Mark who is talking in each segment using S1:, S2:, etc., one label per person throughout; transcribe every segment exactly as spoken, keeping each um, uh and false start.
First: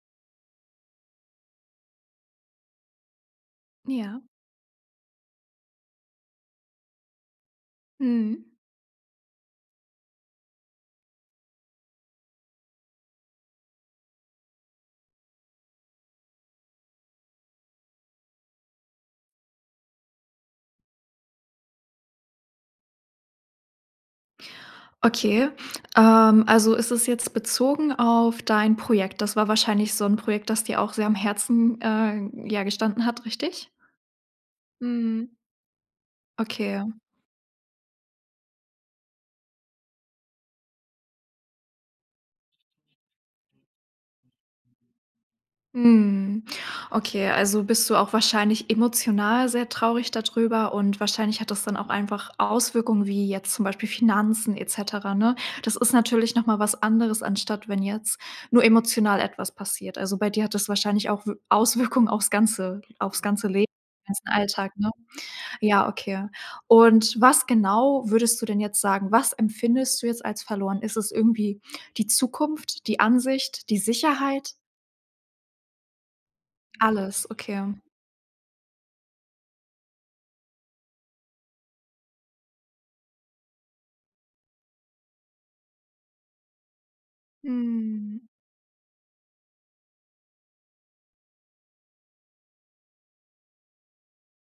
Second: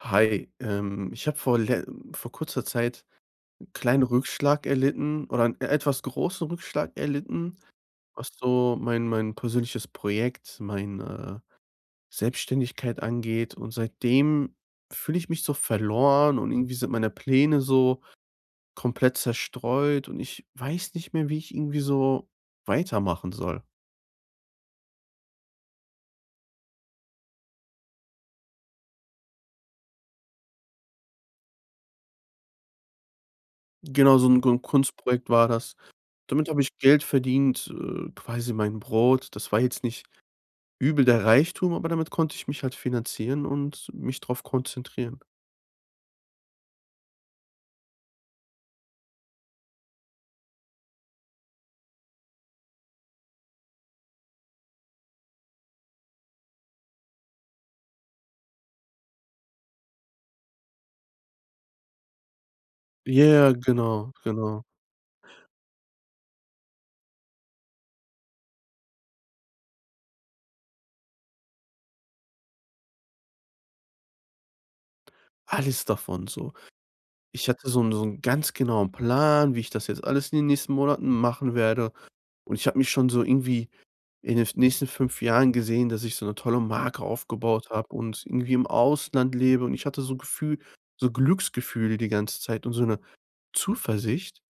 S1: Hi, ähm, ich habe vor le vor kurzer Zeit 'n kleinen
S2: Ja.
S1: Rückschlag erlitten oder 'n e etwas großen Rückschlag erlitten, was
S2: Mhm.
S1: so mein mein persönliches Projekt, meine Selbstständigkeit angeht. Und seitdem fühle ich mich so verloren. Und irgendwie sind meine Pläne so komplett zerstreut und ich weiß nicht mehr, wie ich irgendwie so weitermachen soll.
S2: Okay, ähm, also, es ist jetzt bezogen auf dein Projekt. Das war wahrscheinlich so 'n Projekt, dass dir auch sehr am Herzen, äh, ja gestanden hat richtig?
S1: Genau so 'n g so 'n Kunstprojekt
S2: Mhm.
S1: war das. Damit habe ich
S2: Okay.
S1: Geld verdient, äh, quasi mein Brot. Das war jetzt nicht übel der Reichtum, aber damit konnte ich mich halt finanzieren und mich drauf konzentrieren.
S2: Mhm, okay, also, bist du auch wahrscheinlich emotional sehr traurig da drüber und wahrscheinlich hat das dann auch einfach Auswirkungen wie jetzt zum Beispiel Finanzen et cetera, ne? Das ist natürlich noch mal was anderes, anstatt wenn jetzt nur emotional etwas passiert. Also, bei dir hat das wahrscheinlich auch W Auswirkungen auf's ganze auf's ganze
S1: Ja,
S2: Leben, den
S1: genau,
S2: ganzen
S1: genau.
S2: Alltag, ne? Ja, okay und was genau, würdest du denn jetzt sagen was empfindest du jetzt als verloren? Ist es irgendwie die Zukunft, die Ansicht, die Sicherheit?
S1: Alles davon so.
S2: Alles,
S1: Ich
S2: okay.
S1: hatte so 'n so 'n ganz genauen Plan, wie ich das jetzt alles in den nächsten Monaten machen werde. Und ich habe mich schon so irgendwie in den f nächsten fünf Jahren gesehen, dass ich so 'ne tolle Marke aufgebaut habe
S2: Mhm.
S1: und irgendwie im Ausland lebe. Und ich hatte so Gefühl so Glücksgefühle die ganze Zeit und so 'ne Zuversicht.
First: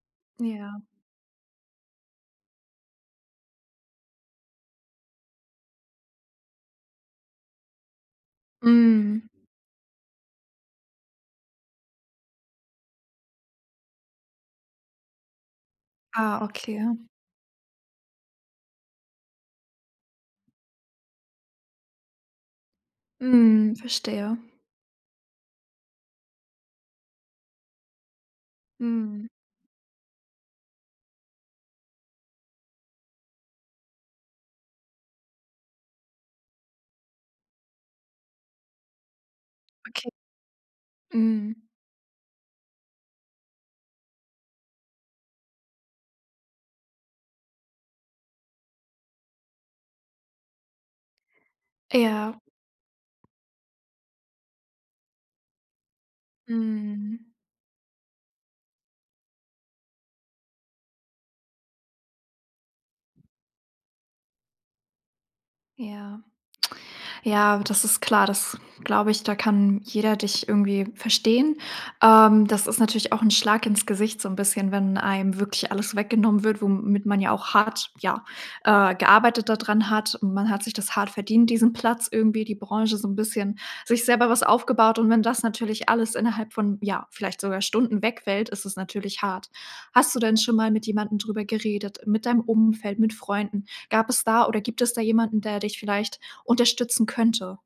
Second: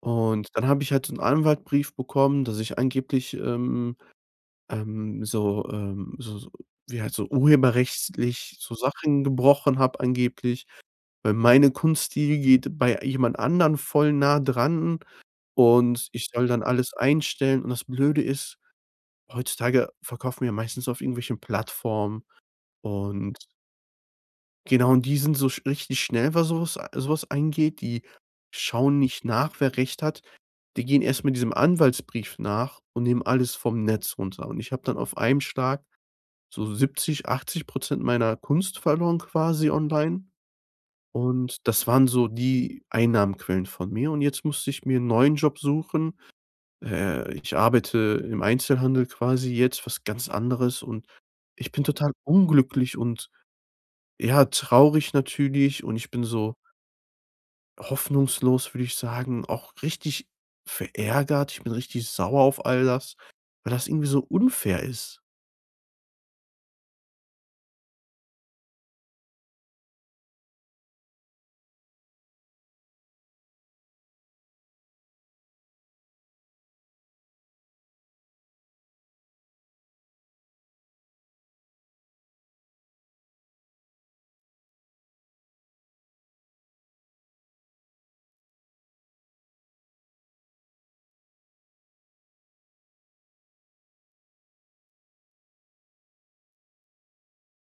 S1: Und dann habe
S2: Ja.
S1: ich halt so 'n Anwaltbrief bekommen, dass ich angeblich, ähm, ähm, so, ähm so so wie halt so urheberrechtlich so Sachen
S2: Mhm.
S1: gebrochen habe angeblich. Weil meine Kunst, die geht bei jemand anderen voll nah dran und ich
S2: Ah,
S1: soll dann
S2: okay.
S1: alles einstellen. Und das Blöde ist, heutzutage verkaufen wir ja meistens auf irgendwelchen Plattformen und
S2: Mhm, verstehe.
S1: genau und die sind so sch richtig schnell, was so was so was angeht. Die schauen nicht
S2: Mhm.
S1: nach, wer Recht hat. Die gehen erst mal diesem Anwaltsbrief nach und nehmen alles vom Netz runter. Und ich habe dann auf einem Schlag so siebzig, achtzig Prozent meiner Kunst verloren quasi
S2: Okay.
S1: online.
S2: Mhm.
S1: Und das waren so die Einnahmequellen von mir. Und jetzt musste ich mir 'n neuen Job suchen. Äh, ich arbeite im Einzelhandel quasi jetzt, was ganz anderes. Und ich bin total
S2: Ja.
S1: unglücklich und, ja, traurig natürlich und ich bin so
S2: Mhm.
S1: hoffnungslos, würde ich sagen, auch richtig verärgert. Ich bin richtig sauer auf all das, weil das irgendwie so unfair ist.
S2: Ja. Ja, das ist klar, das glaube ich, da kann jeder dich irgendwie verstehen. Ähm, das ist natürlich auch 'n Schlag ins Gesicht so 'n bisschen, wenn einem wirklich alles weggenommen wird, womit man ja auch hart, ja, äh gearbeitet da dran hat. Und man hat sich das hart verdient diesen Platz irgendwie, die Branche so 'n bisschen sich selber was aufgebaut. Und wenn das natürlich alles innerhalb von, ja, vielleicht sogar Stunden wegfällt ist es natürlich hart. Hast du denn schon mal mit jemandem drüber geredet, mit deinem Umfeld, mit Freunden? Gab es da oder gibt es da jemanden, der dich vielleicht unterstützen könnte?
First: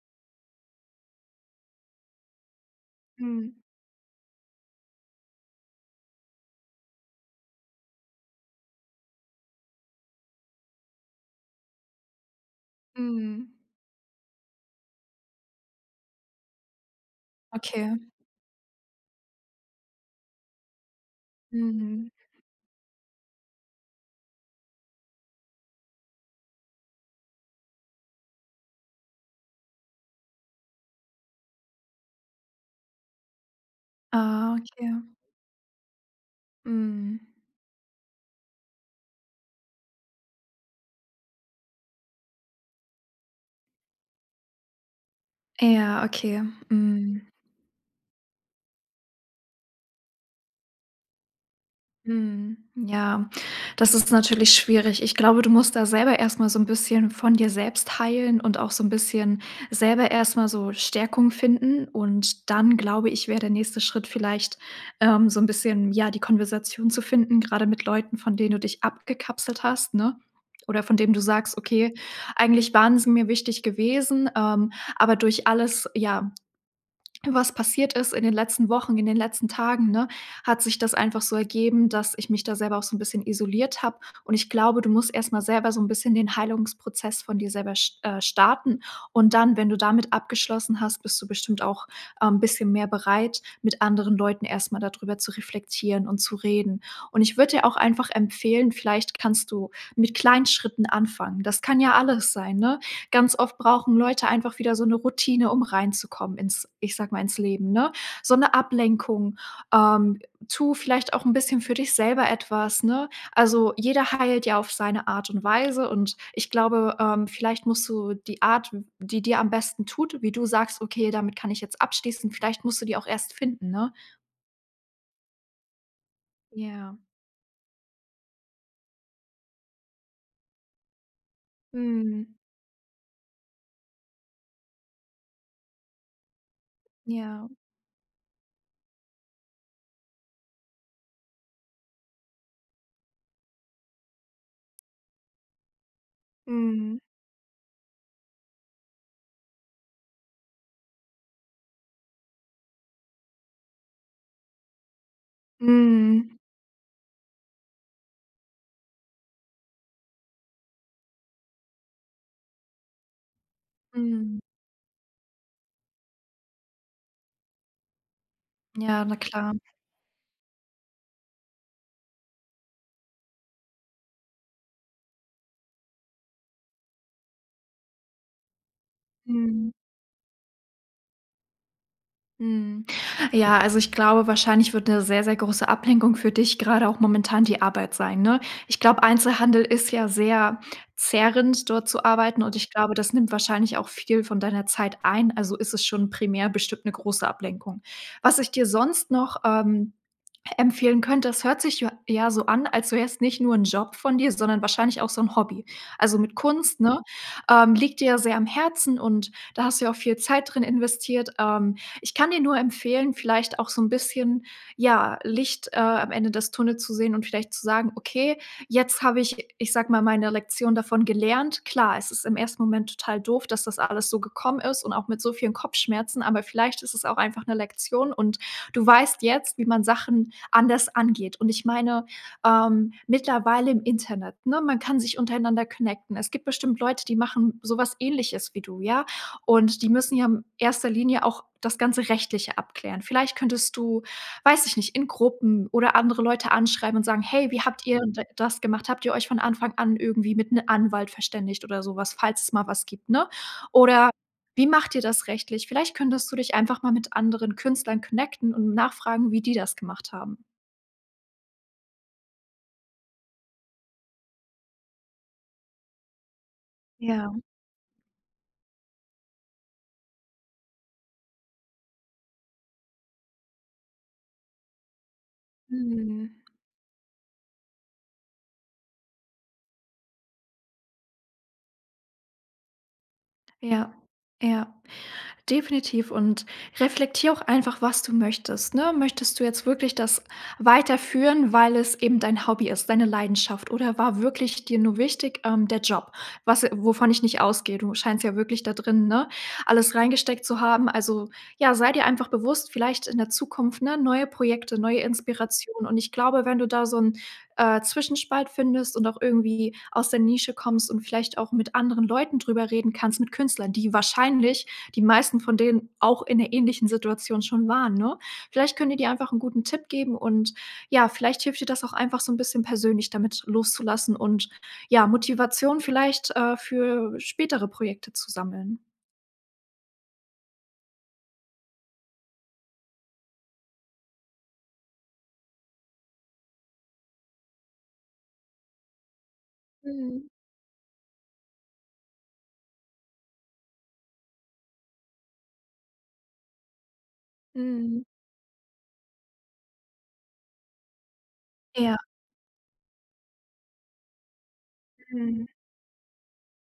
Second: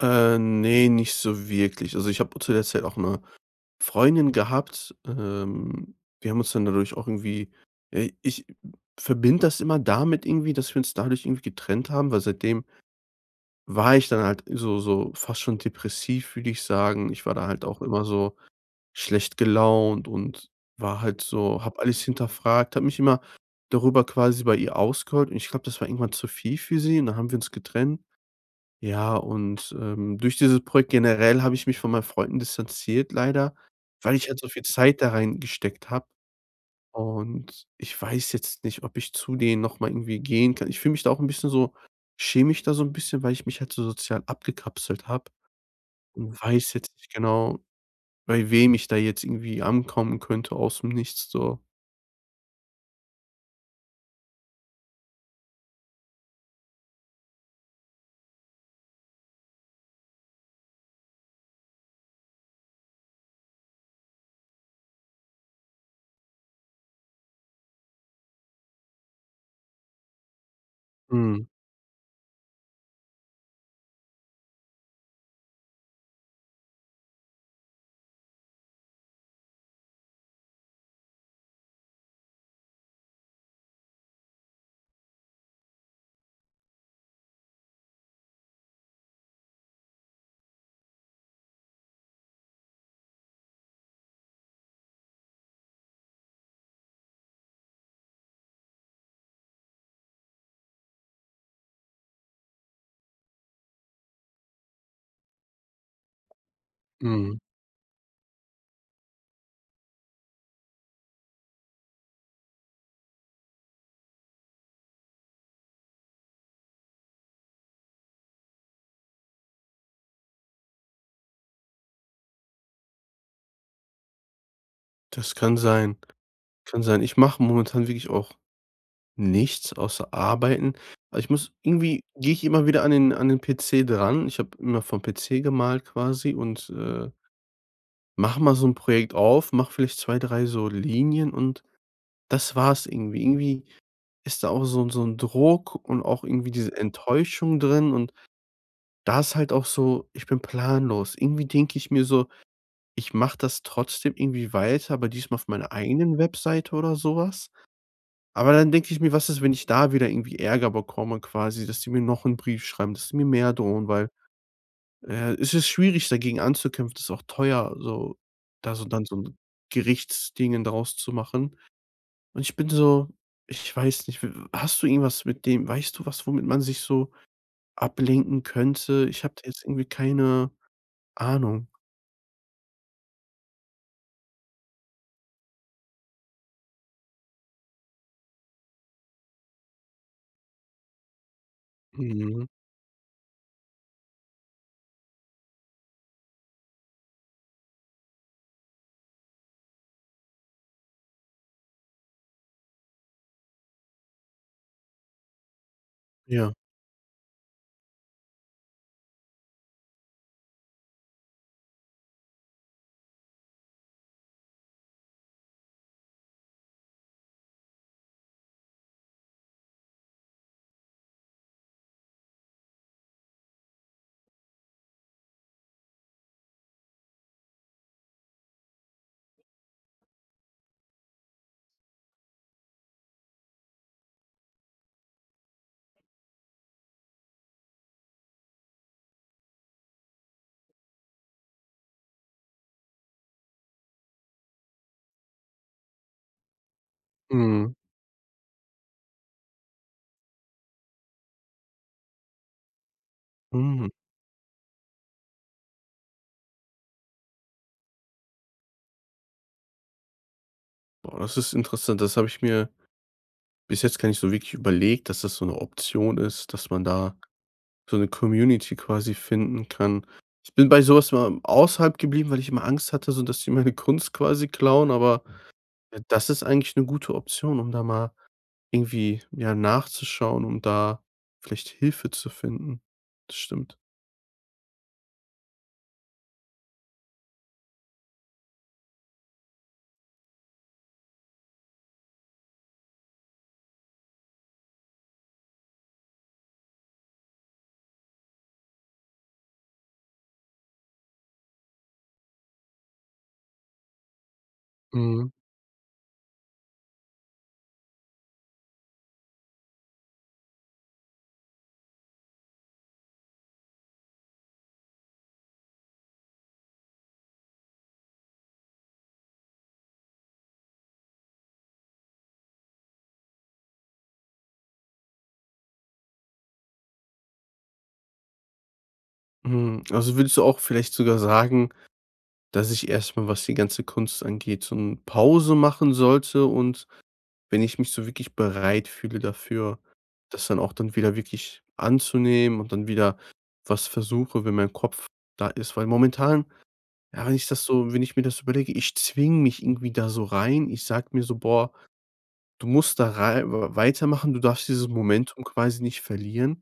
S1: Äh, ne, nicht so wirklich. Also, ich habe auch zu der Zeit auch 'ne
S2: Mhm.
S1: Freundin gehabt. Ähm, wir haben uns dann dadurch auch irgendwie äh, ich verbinde das immer damit irgendwie, dass wir uns dadurch irgendwie getrennt haben. Weil seitdem
S2: Mhm.
S1: war ich dann halt so so fast schon depressiv, würde ich sagen. Ich war da halt auch
S2: Okay.
S1: immer so schlecht gelaunt. Und war halt so habe alles
S2: Mhm.
S1: hinterfragt, habe mich immer darüber quasi bei ihr ausgeheult. Und ich glaube, das war irgendwann zu viel für sie und dann haben wir uns getrennt. Ja, und, ähm, durch dieses Projekt generell habe ich mich von meinen Freunden distanziert leider, weil ich halt so
S2: Ah,
S1: viel Zeit
S2: okay.
S1: da reingesteckt habe.
S2: Mhm.
S1: Und, ich weiß jetzt nicht, ob ich zu denen noch mal irgendwie gehen kann. Ich fühle mich da auch 'n bisschen so schäme mich da so 'n bisschen, weil ich mich halt so sozial abgekapselt habe.
S2: Ja,
S1: Und
S2: okay,
S1: weiß jetzt nicht
S2: mhm.
S1: genau, bei wem ich da jetzt irgendwie ankommen könnte aus 'm nichts so.
S2: Mhm, ja, das ist natürlich schwierig. Ich glaube, du musst da selber erstmal so 'n bisschen von dir selbst heilen und auch so 'n bisschen selber erstmal so Stärkung finden. Und dann, glaube ich, wäre der nächste Schritt vielleicht, ähm, so 'n bisschen, ja, die Konversation zu finden, gerade mit Leuten, von denen du dich abgekapselt hast, ne? Oder von denen du
S1: Mhm.
S2: sagst: „Okay, eigentlich waren sie mir wichtig gewesen: Ähm, aber durch alles, ja, was passiert ist in den letzten Wochen, in den letzten Tagen, ne, hat sich das einfach so ergeben, dass ich mich da selber auch so 'n bisschen isoliert habe.“ Und, ich glaube, du musst erst mal selber so 'n bisschen den Heilungsprozess von dir selber sch äh, starten. Und dann, wenn du damit abgeschlossen hast, bist du bestimmt auch, ähm, bisschen mehr bereit, mit anderen Leuten erst mal da drüber zu reflektieren und zu reden. Und ich würde dir auch einfach empfehlen vielleicht kannst du mit kleinen Schritten anfangen. Das kann ja alles sein, ne? Ganz oft brauchen Leute einfach wieder so 'ne Routine, um reinzukommen ins ich sage mal, ins
S1: Mhm.
S2: Leben, ne? So 'ne Ablenkung ähm, tu vielleicht auch 'n bisschen für dich selber etwas, ne? Also, jeder heilt ja auf seine Art und Weise und ich glaube, ähm, vielleicht musst du die Art, w die dir am besten tut, wie du sagst: „Okay, damit kann ich jetzt abschließen“ vielleicht musst du die auch erst finden, ne?
S1: Das kann sein kann
S2: Ja.
S1: sein. Ich mache momentan wirklich auch nichts außer Arbeiten. Aber ich muss irgendwie
S2: Mhm.
S1: gehe ich immer wieder an den an den PC dran. Ich habe immer vom PC gemalt quasi und, äh
S2: Ja.
S1: mache mal so 'n Projekt auf, mache vielleicht zwei, drei so Linien und das war's irgendwie. Irgendwie ist da auch so 'n so 'n Druck und auch irgendwie diese
S2: Mhm.
S1: Enttäuschung drin. Und da ist halt auch so, ich bin planlos. Irgendwie denke ich mir so: „Ich mache das trotzdem irgendwie weiter, aber diesmal auf meiner eigenen
S2: Mhm.
S1: Webseite oder so was.“ Aber dann denke ich mir: „Was ist, wenn ich da wieder irgendwie Ärger bekomme quasi, dass die mir noch 'n Brief schreiben, dass sie mir mehr drohen.“ Weil,
S2: Mhm.
S1: äh, es ist schwierig, dagegen anzukämpfen. Das ist auch teuer so, da so dann
S2: Ja,
S1: so
S2: na
S1: 'n
S2: klar.
S1: Gerichtsdingen daraus zu machen. Und ich bin so ich weiß nicht, w hast du irgendwas mit dem weißt du was, womit man sich so ablenken könnte? Ich habe da jetzt
S2: Mhm.
S1: irgendwie keine Ahnung.
S2: Mhm, ja, also, ich glaube, wahrscheinlich wird 'ne sehr sehr große Ablenkung für dich gerade auch momentan die Arbeit sein, ne? Ich glaube, Einzelhandel ist ja sehr zehrend dort zu arbeiten
S1: Mhm.
S2: und ich glaube, das nimmt wahrscheinlich auch viel von deiner Zeit ein. Also, ist es schon primär bestimmt 'ne große Ablenkung. Was ich dir sonst noch, ähm, e empfehlen könnte, das hört sich jo ja so an, als wär's nicht nur 'n Job von dir, sondern wahrscheinlich auch so 'n Hobby, also, mit
S1: Ja.
S2: Kunst, ne? Ähm, liegt dir ja sehr am Herzen und da hast du ja auch viel Zeit drin investiert. Ähm, ich kann dir nur empfehlen, vielleicht auch so 'n bisschen, ja, Licht, äh, am Ende des Tunnels zu sehen und vielleicht zu sagen: „Okay, jetzt habe ich, ich sage mal, meine Lektion davon gelernt.“ Klar, es ist im ersten Moment total doof, dass das alles so gekommen ist und auch mit so vielen Kopfschmerzen. Aber vielleicht ist es auch einfach 'ne Lektion und du weißt jetzt, wie man Sachen anders angeht. Und ich meine, ähm, mittlerweile im Internet, ne, man kann sich untereinander connecten. Es gibt bestimmt Leute, die machen sowas Ähnliches wie du, ja? Und die müssen ja in erster Linie auch das ganze Rechtliche abklären. Vielleicht könntest du, weiß ich nicht, in Gruppen oder andere Leute anschreiben und sagen: „Hey, wie
S1: Mhm.
S2: habt ihr d das gemacht? Habt ihr euch von Anfang an irgendwie mit 'n Anwalt verständigt oder so was“, falls es mal was gibt, ne?
S1: Mhm.
S2: Oder: „Wie macht ihr das rechtlich?“ Vielleicht könntest du dich einfach mal mit anderen Künstlern connecten und nachfragen, wie die das gemacht haben.
S1: Ah, das ist interessant. Das habe ich mir bis jetzt gar nicht so wirklich überlegt, dass das so 'ne Option ist. Dass man da
S2: Ja.
S1: so 'ne Community quasi finden kann. Ich bin bei so was immer außerhalb geblieben, weil ich immer Angst hatte, so, dass sie meine Kunst quasi klauen. Aber, äh, das
S2: Mhm.
S1: ist eigentlich 'ne gute Option, um da mal irgendwie, ja, nachzuschauen, und da vielleicht Hilfe zu finden, das stimmt.
S2: Ja, ja, definitiv. Und reflektier auch einfach, was du möchtest, ne? Möchtest du jetzt wirklich das weiterführen, weil es eben dein Hobby ist, deine Leidenschaft? Oder war wirklich dir nur wichtig, ähm, der Job? Was wovon ich nicht ausgehe. Du scheinst ja wirklich da drin, ne, alles reingesteckt zu haben. Also, ja, sei dir einfach bewusst, vielleicht in der Zukunft ne, neue Projekte, neue
S1: Mhm.
S2: Inspiration. Und ich glaube wenn du da so 'n, äh, Zwischenspalt findest und auch irgendwie aus der Nische kommst und vielleicht auch mit anderen Leuten drüber reden kannst, mit Künstlern, die wahrscheinlich die meisten von denen auch in 'ner ähnlichen Situation schon waren, ne? Vielleicht können die dir einfach 'n guten Tipp geben, und ja, vielleicht hilft dir das auch einfach so 'n bisschen persönlich damit loszulassen, und, ja, Motivation vielleicht, äh, für spätere Projekte zu sammeln.
S1: Mhm, also, würdest du auch vielleicht sogar sagen, dass ich erst mal, was die ganze Kunst angeht, so 'n Pause machen sollte. Und wenn ich mich so wirklich bereit fühle dafür,
S2: Mhm.
S1: das dann auch dann wieder wirklich anzunehmen und dann wieder was versuche, wenn mein Kopf da ist. Weil momentan ja, wenn ich das so wenn
S2: Mhm.
S1: ich mir das überlege: ich zwinge mich irgendwie da so rein. Ich sage mir so: „Boah,
S2: Ja.
S1: du musst da rei w weitermachen. Du darfst dieses Momentum
S2: Mhm.
S1: quasi nicht verlieren.“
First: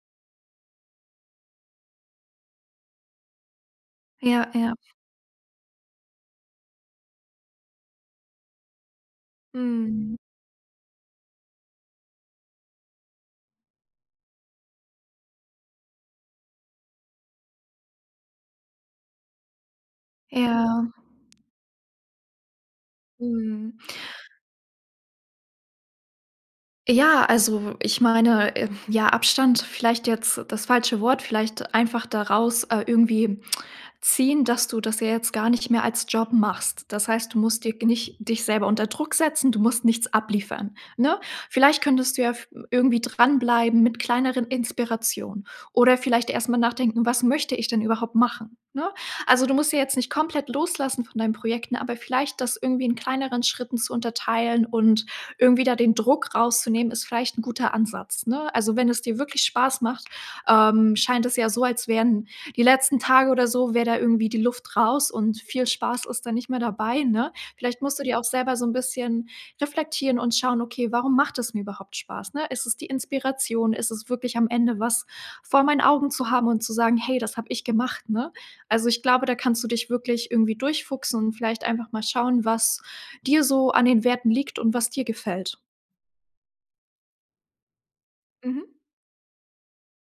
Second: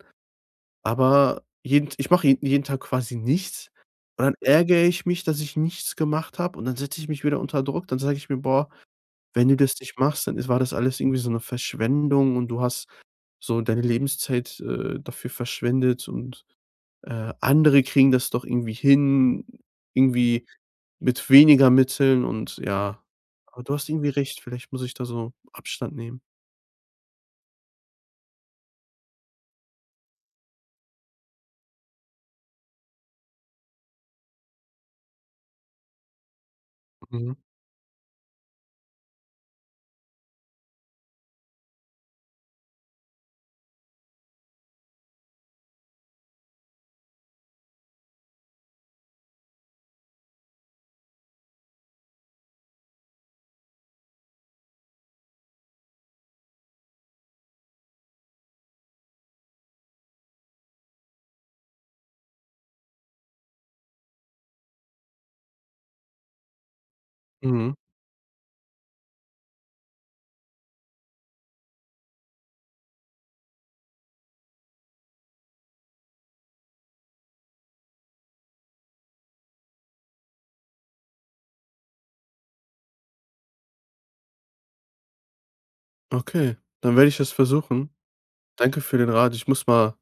S1: Aber jeden T ich mache je jeden Tag quasi nichts und dann
S2: Ja, ja.
S1: ärgere ich mich, dass ich nichts gemacht habe. Und dann setze ich mich wieder unter Druck. Dann sage ich mir: „Boah, wenn du das nicht
S2: Mhm.
S1: machst, dann ist war das alles irgendwie so 'ne Verschwendung und du hast so deine Lebenszeit, äh, dafür verschwendet und, äh, andere kriegen das doch irgendwie hin, irgendwie
S2: Ja.
S1: mit weniger Mitteln“ und ja. Aber du
S2: Mhm.
S1: hast irgendwie recht. Vielleicht muss ich da so Abstand nehmen.
S2: Ja, also, ich meine, äh ja, Abstand vielleicht jetzt das falsche Wort. Vielleicht einfach daraus, äh, irgendwie ziehen, dass du das ja jetzt gar nicht mehr als Job machst. Das heißt,
S1: Mhm.
S2: du musst dir nicht dich selber unter Druck setzen, du musst nichts abliefern, ne? Vielleicht könntest du ja v irgendwie dranbleiben mit kleineren Inspirationen. Oder vielleicht erst mal nachdenken: „Was möchte ich denn überhaupt machen“, ne? Also, du musst ja jetzt nicht komplett loslassen von deinen Projekten, aber vielleicht das irgendwie in kleineren Schritten zu unterteilen und irgendwie da den Druck rauszunehmen ist vielleicht 'n guter Ansatz, ne? Also, wenn es dir wirklich Spaß macht, ähm scheint es ja so, als wären die letzten Tage oder so, wäre da irgendwie die Luft raus und viel Spaß ist da nicht mehr dabei, ne?
S1: Mhm.
S2: Vielleicht musst du dir auch selber so 'n bisschen reflektieren und schauen: „Okay, warum macht das mir überhaupt Spaß, ne? Ist es die Inspiration? Ist es wirklich am Ende was vor meinen Augen zu haben und zu sagen: ‚Hey, das habe ich gemacht’”, ne? Also, ich glaube, da kannst du dich wirklich irgendwie durch fuchsen und vielleicht einfach mal schauen, was dir so an den Werten liegt und was dir gefällt.
S1: Okay, dann werde ich das versuchen.
S2: Mhm.
S1: Danke für den Rat. Ich muss mal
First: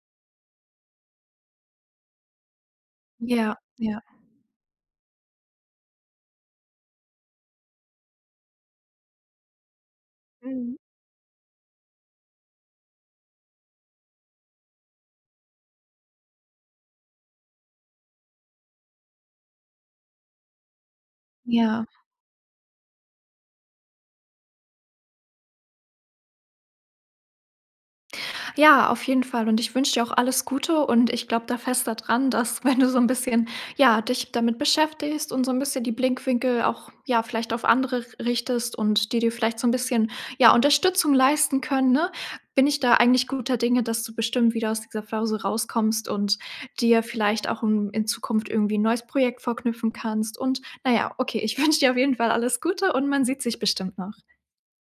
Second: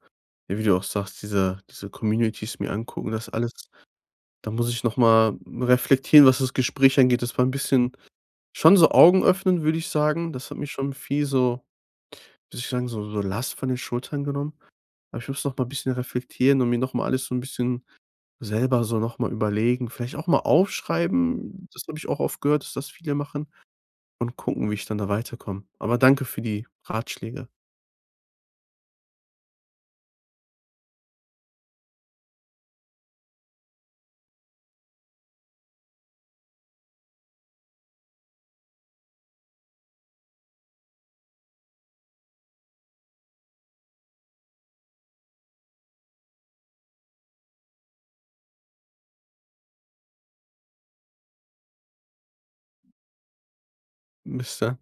S1: wie du auch sagst, diese diese Communities mir angucken, das alles.
S2: Ja, ja.
S1: Da muss ich noch mal reflektieren, was das Gespräch angeht. Das war 'n bisschen schon so Augen öffnend, würde ich sagen. Das hat mich
S2: Mhm.
S1: schon viel so würde ich sagen, so so Last von den Schultern genommen. Aber ich muss noch mal bisschen reflektieren und mir noch mal alles so 'n bisschen selber so noch mal überlegen, vielleicht auch mal aufschreiben, das
S2: Ja.
S1: habe ich auch oft gehört, dass das viele machen, und gucken, wie ich dann da weiterkomme. Aber danke für die Ratschläge.
S2: Ja, auf jeden Fall und ich wünsche dir auch alles Gute und ich glaube da fest da dran, dass, wenn du so 'n bisschen ja, dich damit beschäftigst und so 'n bisschen die Blickwinkel auch ja, vielleicht auf andere r richtest und die dir vielleicht so 'n bisschen, ja, Unterstützung leisten können, ne, bin ich da eigentlich guter Dinge, dass du bestimmt wieder aus dieser Phase rauskommst und dir vielleicht auch n in Zukunft irgendwie 'n neues Projekt vorknüpfen kannst und na ja, okay, ich wünsche dir auf jeden Fall alles Gute und man sieht sich bestimmt noch.
S1: Bis dann.